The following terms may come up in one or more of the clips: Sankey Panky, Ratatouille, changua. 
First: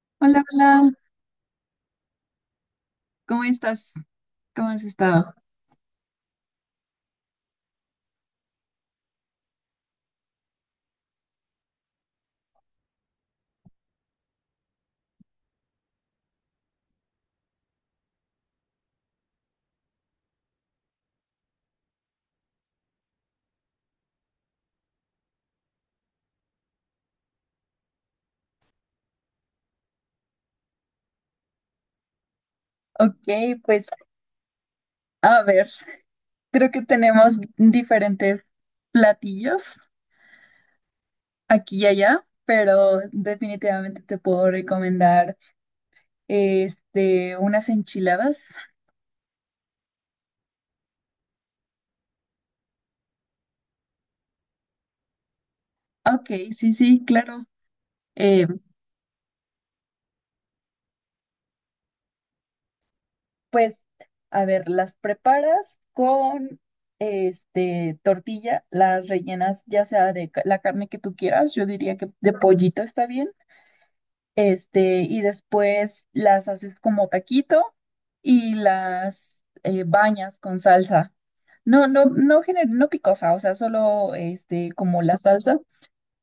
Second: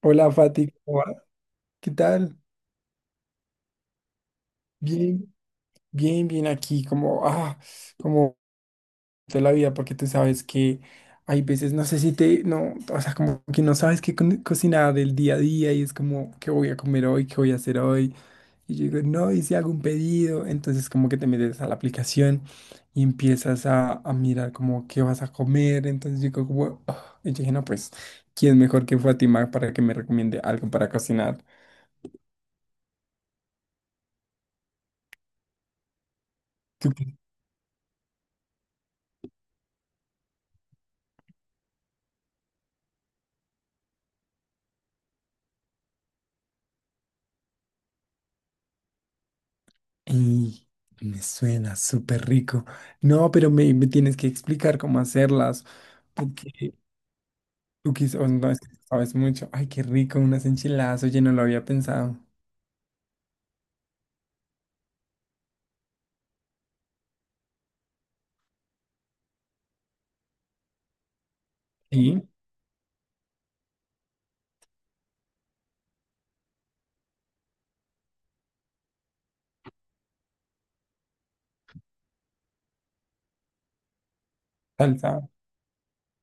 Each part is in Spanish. Hola Hola, Fati, hola, ¿cómo va? ¿Qué tal? ¿cómo estás? ¿Cómo has Bien, estado? bien, bien, aquí, como, como toda la vida, porque tú sabes que hay veces, no sé si te, no, o sea, como que no sabes qué cocinar del día a día y es como, ¿qué voy a comer hoy? ¿Qué voy a hacer hoy? Y yo digo, no, y si hago un pedido, entonces como que te metes a la aplicación y empiezas a mirar como qué vas a comer, entonces yo digo, como, y yo dije, no, pues, ¿quién mejor que Fátima para que me recomiende algo para cocinar? Ok, pues a ver, creo que tenemos diferentes platillos aquí y allá, pero definitivamente te puedo recomendar unas enchiladas. Y me suena súper rico. No, pero me tienes que explicar cómo hacerlas, Ok, sí, porque sí, claro. tú quizás Eh, no es que sabes mucho. Ay, qué rico, unas enchiladas. Oye, no lo había pensado. pues a ver, las preparas con tortilla, las rellenas ya sea de la carne que tú quieras, yo diría que Sí, de pollito está bien y después las haces como taquito y las bañas con salsa. No, no, no, no picosa, o sea, solo como la salsa. salsa.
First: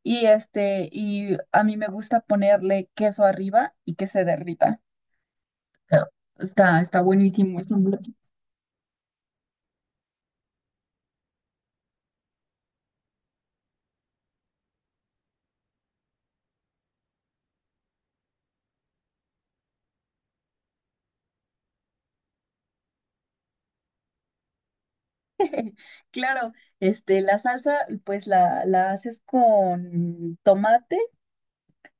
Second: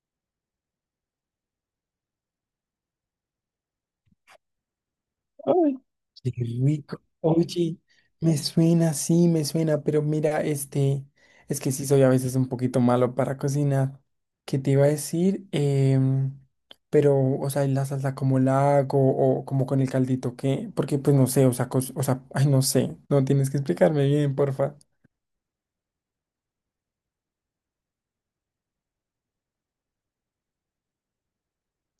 Y y a mí me gusta ponerle queso arriba y que se derrita. Ay, Ah. qué Está, está rico. buenísimo. Es Oye, un… me suena, sí, me suena, pero mira, este, es que sí soy a veces un poquito malo para cocinar. ¿Qué te iba a decir? Pero, o sea, ¿y la salsa como la hago o como con el caldito, qué? Porque, pues, no sé, o sea, o sea, ay, no sé, no tienes que explicarme bien, porfa. Claro, la salsa, pues la haces con tomate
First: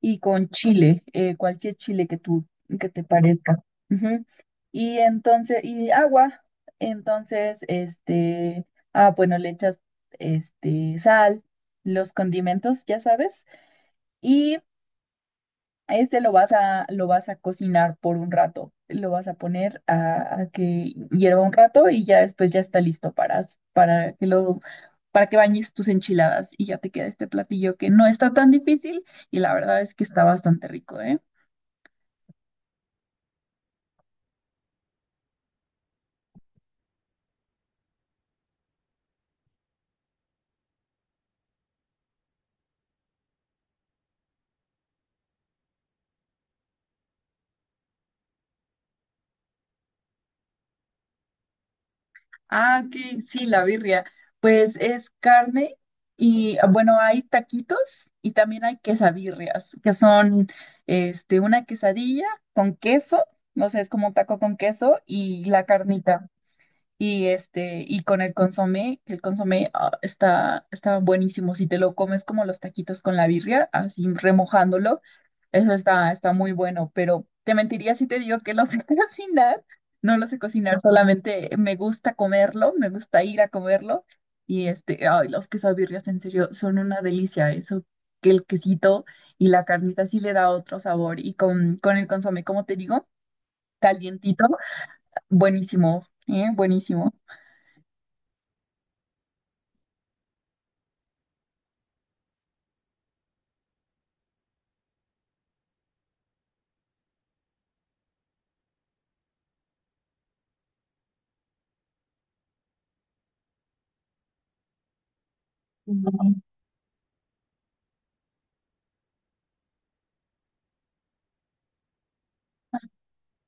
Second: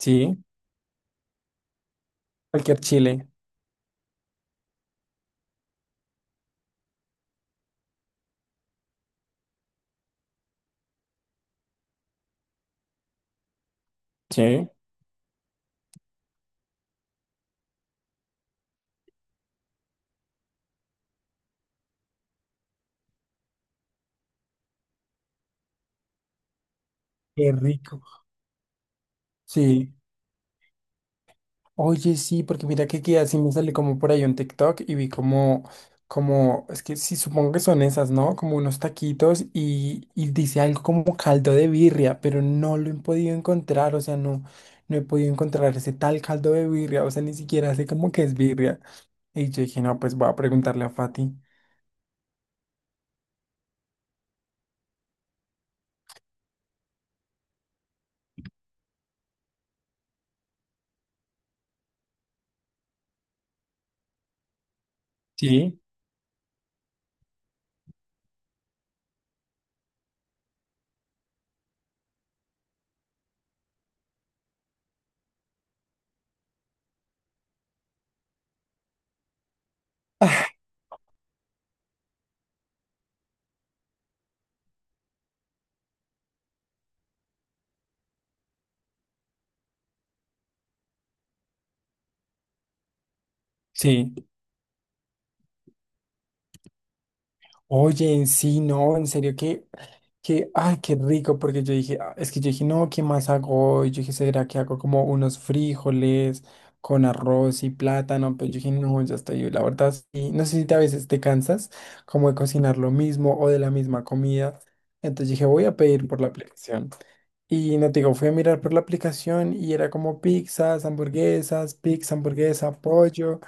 y con chile, cualquier chile que cualquier que te chile. parezca. Ujú. Y entonces, y agua, entonces, ah, bueno, le echas, sal, los condimentos, ya sabes, y Sí. Lo vas a cocinar por un rato, lo vas a poner a que hierva un rato y ya después ya está listo para, para que lo, para que bañes tus enchiladas y ya te queda este Qué platillo que rico. no está tan difícil y la verdad Sí. es que está bastante rico, ¿eh? Oye, sí, porque mira que así me sale como por ahí un TikTok y vi como, como, es que sí, supongo que son esas, ¿no? Como unos taquitos y dice algo como caldo de birria, pero no lo he podido encontrar, o sea, no, no he podido encontrar ese tal caldo de birria, o sea, ni siquiera sé como que es birria. Y yo dije, no, pues voy a preguntarle a Fati. Ah, ok, sí, la birria. Pues es carne y ah, bueno, hay taquitos y también hay quesabirrias, que son una quesadilla con queso, no sé, es como un taco con queso y la Sí. carnita. Y y con el consomé, que el consomé ah, está, está buenísimo. Si te lo comes como los taquitos con la birria, así remojándolo, eso está, está muy bueno. Pero te mentiría si te digo que lo sé cocinar. No lo sé cocinar, solamente me gusta comerlo, me gusta ir a comerlo. Y ay, los quesabirrias en serio son una delicia. Eso, que el quesito y la carnita sí le da otro sabor. Y con el consomé, como te digo, ¿Sí? Sí. calientito, buenísimo, ¿eh? Buenísimo. Oye, sí, no, en serio que, ay, qué rico, porque yo dije, "Ah", es que yo dije, no, ¿qué más hago? Y yo dije, ¿será que hago como unos frijoles con arroz y plátano? Pero yo dije, no, ya estoy, la verdad, sí, no sé si a veces te cansas como de cocinar lo mismo o de la misma comida. Entonces dije, voy a pedir por la aplicación. Y no te digo, fui a mirar por la aplicación y era como pizzas, hamburguesas, pizza, hamburguesa, pollo.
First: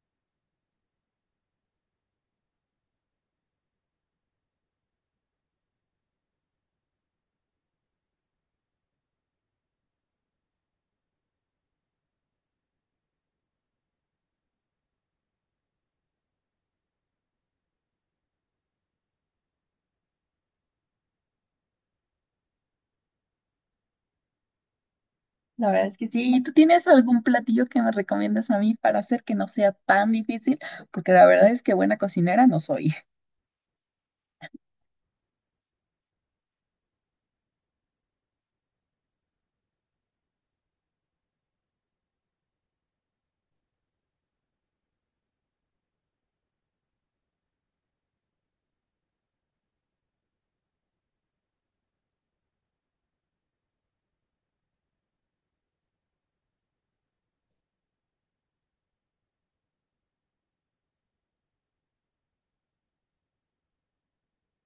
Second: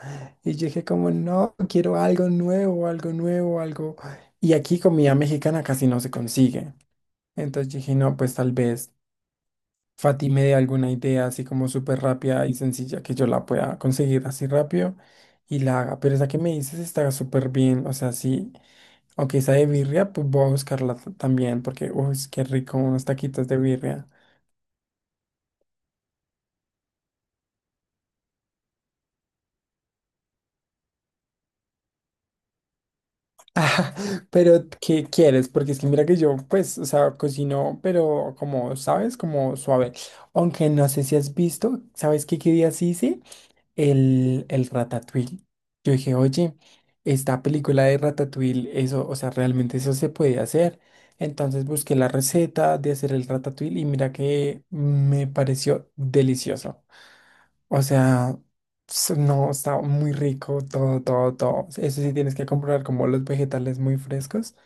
Y yo dije como, no, quiero algo nuevo, algo nuevo, algo. Y aquí comida mexicana casi no se consigue. Entonces dije, no, pues tal vez Fati me dé alguna idea así como súper rápida y sencilla que yo la pueda conseguir así rápido y la haga. Pero esa que me dices está súper bien. O sea, sí, aunque esa de birria, pues voy a buscarla también porque, uy, qué rico unos taquitos de birria. La verdad es que sí. ¿Y tú tienes algún platillo que me recomiendas a mí para hacer que no sea tan difícil? Porque la verdad es que buena cocinera no soy. Ah, pero ¿qué quieres? Porque es que mira que yo, pues, o sea, cocino, pero como, ¿sabes? Como suave. Aunque no sé si has visto, ¿sabes qué, qué día sí hice? El Ratatouille. Yo dije, oye, esta película de Ratatouille, eso, o sea, realmente eso se puede hacer. Entonces busqué la receta de hacer el Ratatouille y mira que me pareció delicioso. O sea, no, está muy rico todo, todo, todo. Eso sí tienes que comprar como los vegetales muy frescos,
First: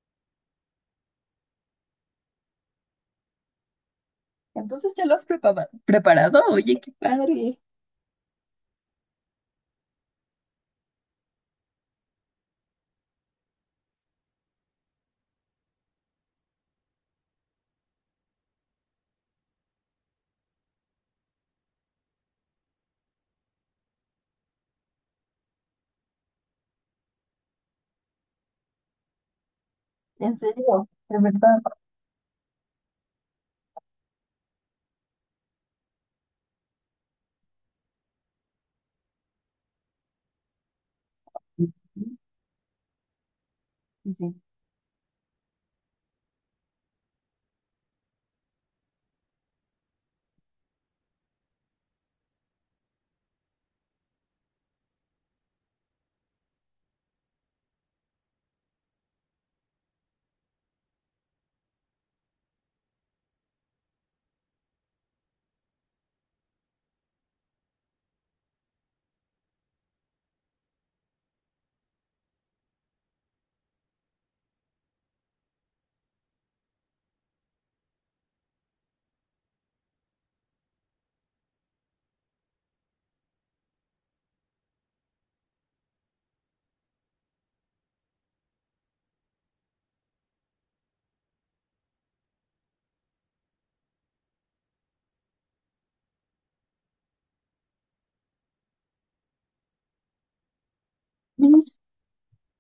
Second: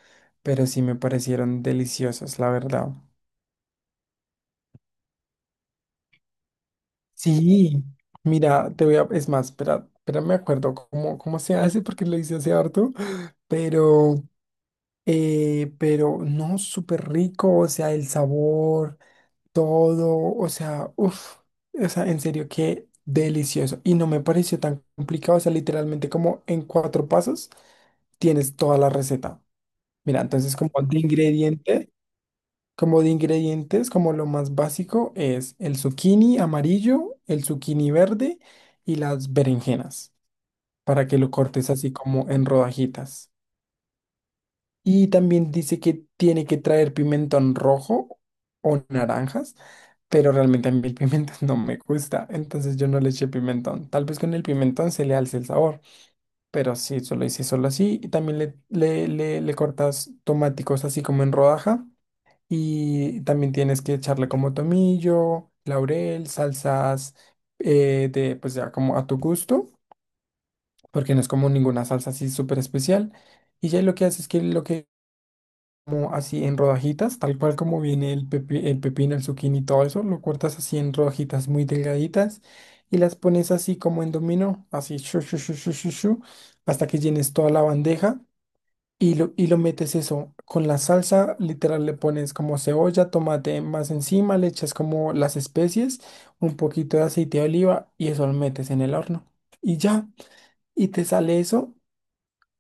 pero sí me parecieron deliciosos, la verdad. Entonces, ¿ya lo has preparado? Oye, qué padre. Sí, mira, te voy a, es más, espera, me acuerdo cómo, cómo se hace porque lo hice hace harto, pero, pero no, súper rico, o sea, el sabor, todo, o sea, uff, o sea, en serio, qué delicioso. Y no me pareció tan complicado, o sea, literalmente como en cuatro pasos tienes toda la receta. Mira, En entonces como serio, de de verdad. ingrediente, como de ingredientes, como lo más básico es el zucchini amarillo, el zucchini verde y las berenjenas, para que lo cortes Sí, así sí, como en rodajitas. Y también dice que tiene que traer pimentón rojo o naranjas, pero realmente a mí el pimentón no me gusta, entonces yo no le eché pimentón. Tal vez con el pimentón se le alce el sabor, pero sí, solo hice solo así. Y también le cortas tomáticos así como en rodaja y también tienes que echarle como tomillo, laurel, salsas de pues ya como a tu gusto, porque no es como ninguna salsa así súper especial. Y ya lo que haces es que lo que como así en rodajitas, tal cual como viene el el pepino, el zucchini y todo eso, lo cortas así en rodajitas muy delgaditas y las pones así como en dominó, así shu, shu, shu, shu, shu, shu, hasta que llenes toda la bandeja y lo metes eso con la salsa, literal le pones como cebolla, tomate más encima, le echas como las especies, un poquito de aceite de oliva y eso lo metes en el horno. Y ya, y te sale eso, sí.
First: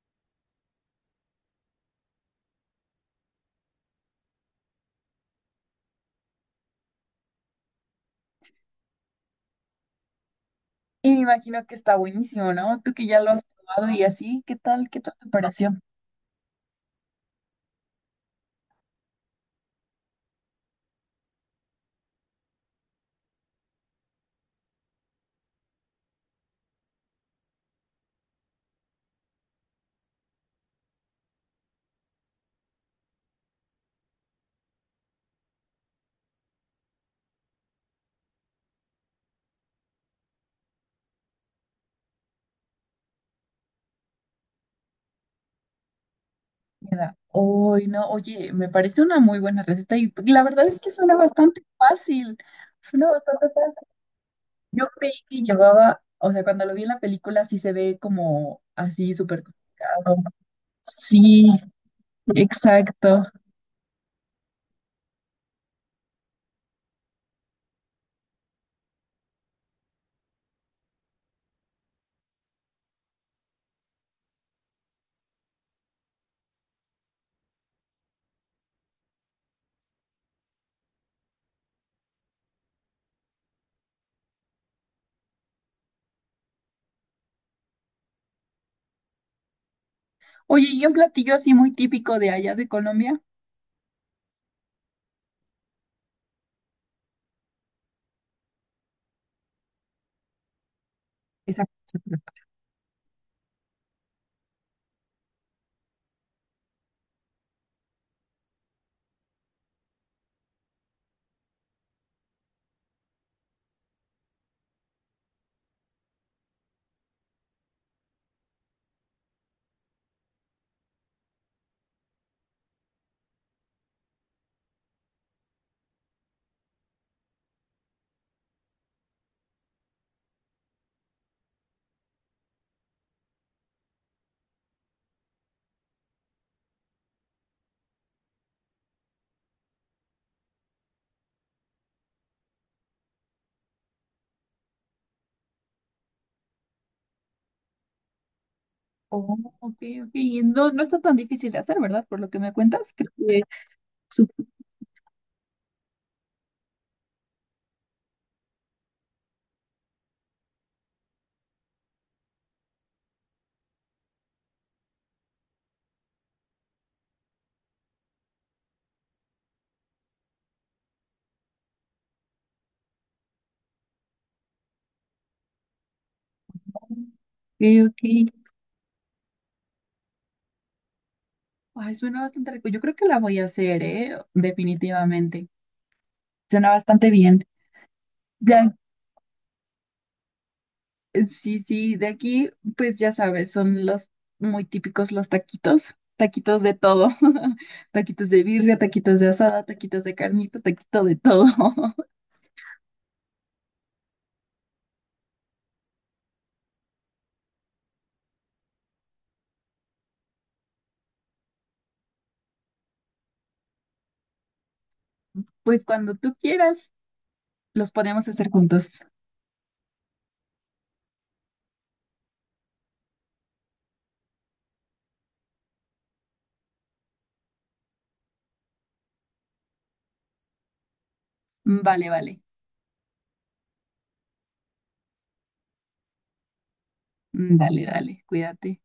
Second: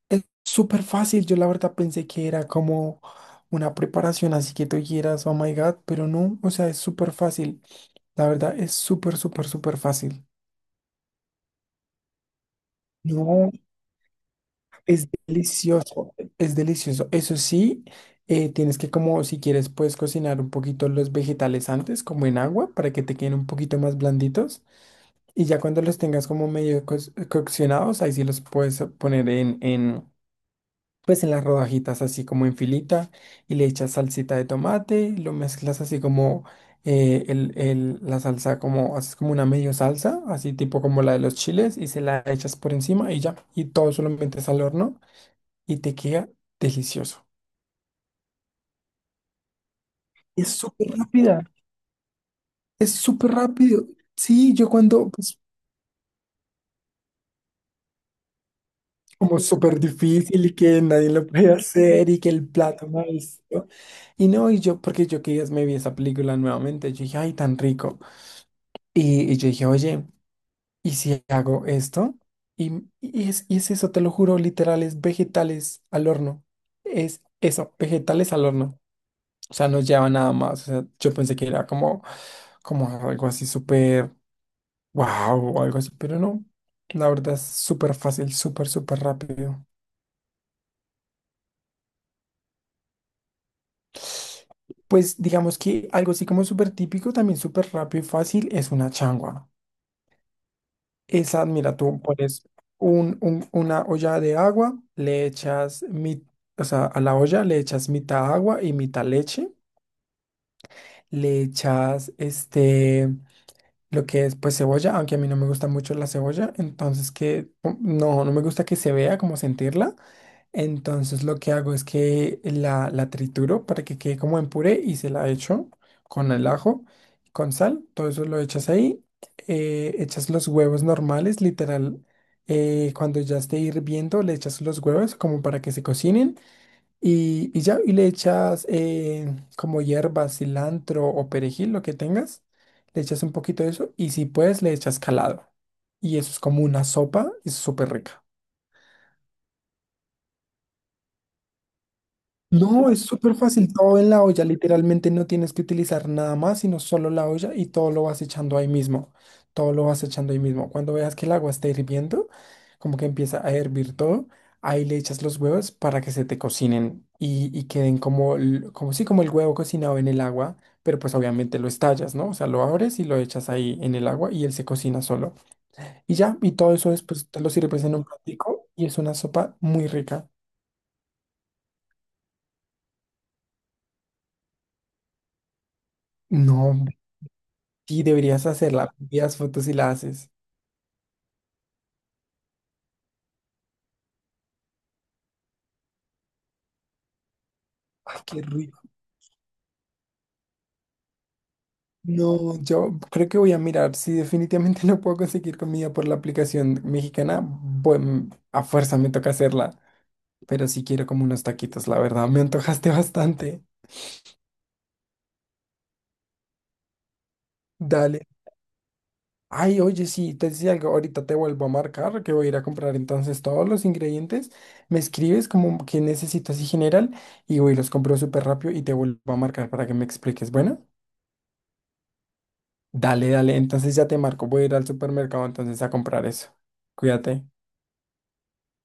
es súper fácil, yo la verdad pensé que era como una preparación, así que tú quieras, oh my God, pero no, o sea, es súper fácil, la verdad es súper, súper, súper fácil. Y me imagino que está buenísimo, ¿no? Tú que ya lo has No, probado y así, ¿qué tal? ¿Qué es tal te pareció? delicioso, es delicioso. Eso sí, tienes que como, si quieres, puedes cocinar un poquito los vegetales antes, como en agua, para que te queden un poquito más blanditos. Y ya cuando los tengas como medio coccionados, ahí sí los puedes poner en, pues en las rodajitas así como en filita y le echas salsita de tomate, lo mezclas así como la salsa, como haces como una medio salsa, así tipo como la de los chiles y se la echas por encima y ya, y todo solo metes al horno y te queda delicioso. Uy, no, oye, me parece una muy buena receta y la Es verdad es súper que suena rápida, bastante fácil. es Suena súper bastante rápido. fácil. Sí, yo Yo cuando, creí pues, que llevaba, o sea, cuando lo vi en la película sí se ve como así como súper súper complicado. difícil y que nadie lo Sí, puede hacer y que el plato exacto. maestro. Y no, y yo, porque yo que días me vi esa película nuevamente, yo dije, ay, tan rico. Y yo dije, oye, ¿y si hago esto? Y es eso, te lo juro, literal, es vegetales al horno. Es eso, vegetales al horno. O sea, no lleva nada más. O sea, yo pensé que era como, como algo así súper wow o algo así, pero no. La verdad es súper fácil, súper, súper rápido. Oye, ¿y un platillo así muy típico de allá de Colombia? Pues digamos que algo así como súper típico, también súper rápido y fácil, es una changua. Esa, Esa mira, tú pones una olla de agua, le echas, o sea, a la olla le echas mitad agua y mitad leche, le echas este, lo que es pues cebolla, aunque a mí no me gusta mucho la cebolla, entonces que pum, no, no me gusta que se vea como sentirla. Entonces lo que hago es que la trituro para que quede como en puré y se la echo con el ajo, con sal, todo eso lo echas ahí, echas los huevos normales, literal, cuando ya esté hirviendo le echas los huevos como para que se cocinen y ya, y le echas como hierba, cilantro o perejil, lo que tengas, le echas un poquito de eso y si puedes le echas calado y eso es como una sopa, es súper rica. Oh, ok, ok. Y no, no está tan difícil de hacer, ¿verdad? Por lo que me No, cuentas, es creo súper que fácil, todo en la olla, supongo. literalmente no tienes que utilizar nada más, sino solo la olla y todo lo vas echando ahí mismo, todo lo vas echando ahí mismo. Cuando veas que el agua está hirviendo, como que empieza a hervir todo, ahí le echas los huevos para que se te cocinen y queden como, como sí, como el huevo cocinado en el agua, pero pues obviamente lo estallas, ¿no? O sea, lo abres y lo echas ahí en el agua y él se cocina solo. Y ya, y todo eso después te lo Ok, sirves en ok. un platico y es una sopa muy rica. Ay, suena bastante rico. Yo creo que la voy a hacer, ¿eh? Definitivamente. Suena No, bastante bien. sí, deberías Ya. hacerla. Envías fotos y la haces. Sí, sí, de aquí, pues ya sabes, son los muy típicos los taquitos, taquitos de todo, Ay, taquitos qué de birria, rico. taquitos de asada, taquitos de carnita, taquito de todo. No, yo creo que voy a mirar. Si definitivamente no puedo conseguir comida por la aplicación mexicana, bueno, a fuerza me toca hacerla. Pero sí quiero como unos taquitos, la verdad. Me antojaste bastante. Pues cuando tú quieras, los Dale. podemos hacer juntos. Ay, oye, sí, te decía algo. Ahorita te vuelvo a marcar que voy a ir a comprar entonces todos los ingredientes. Me escribes como que necesitas y general y voy, los compro súper rápido y te vuelvo a marcar para que me expliques. Bueno. Vale, vale, Dale, dale, entonces ya te marco, voy a ir al supermercado entonces a comprar eso. Cuídate. dale, dale, cuídate.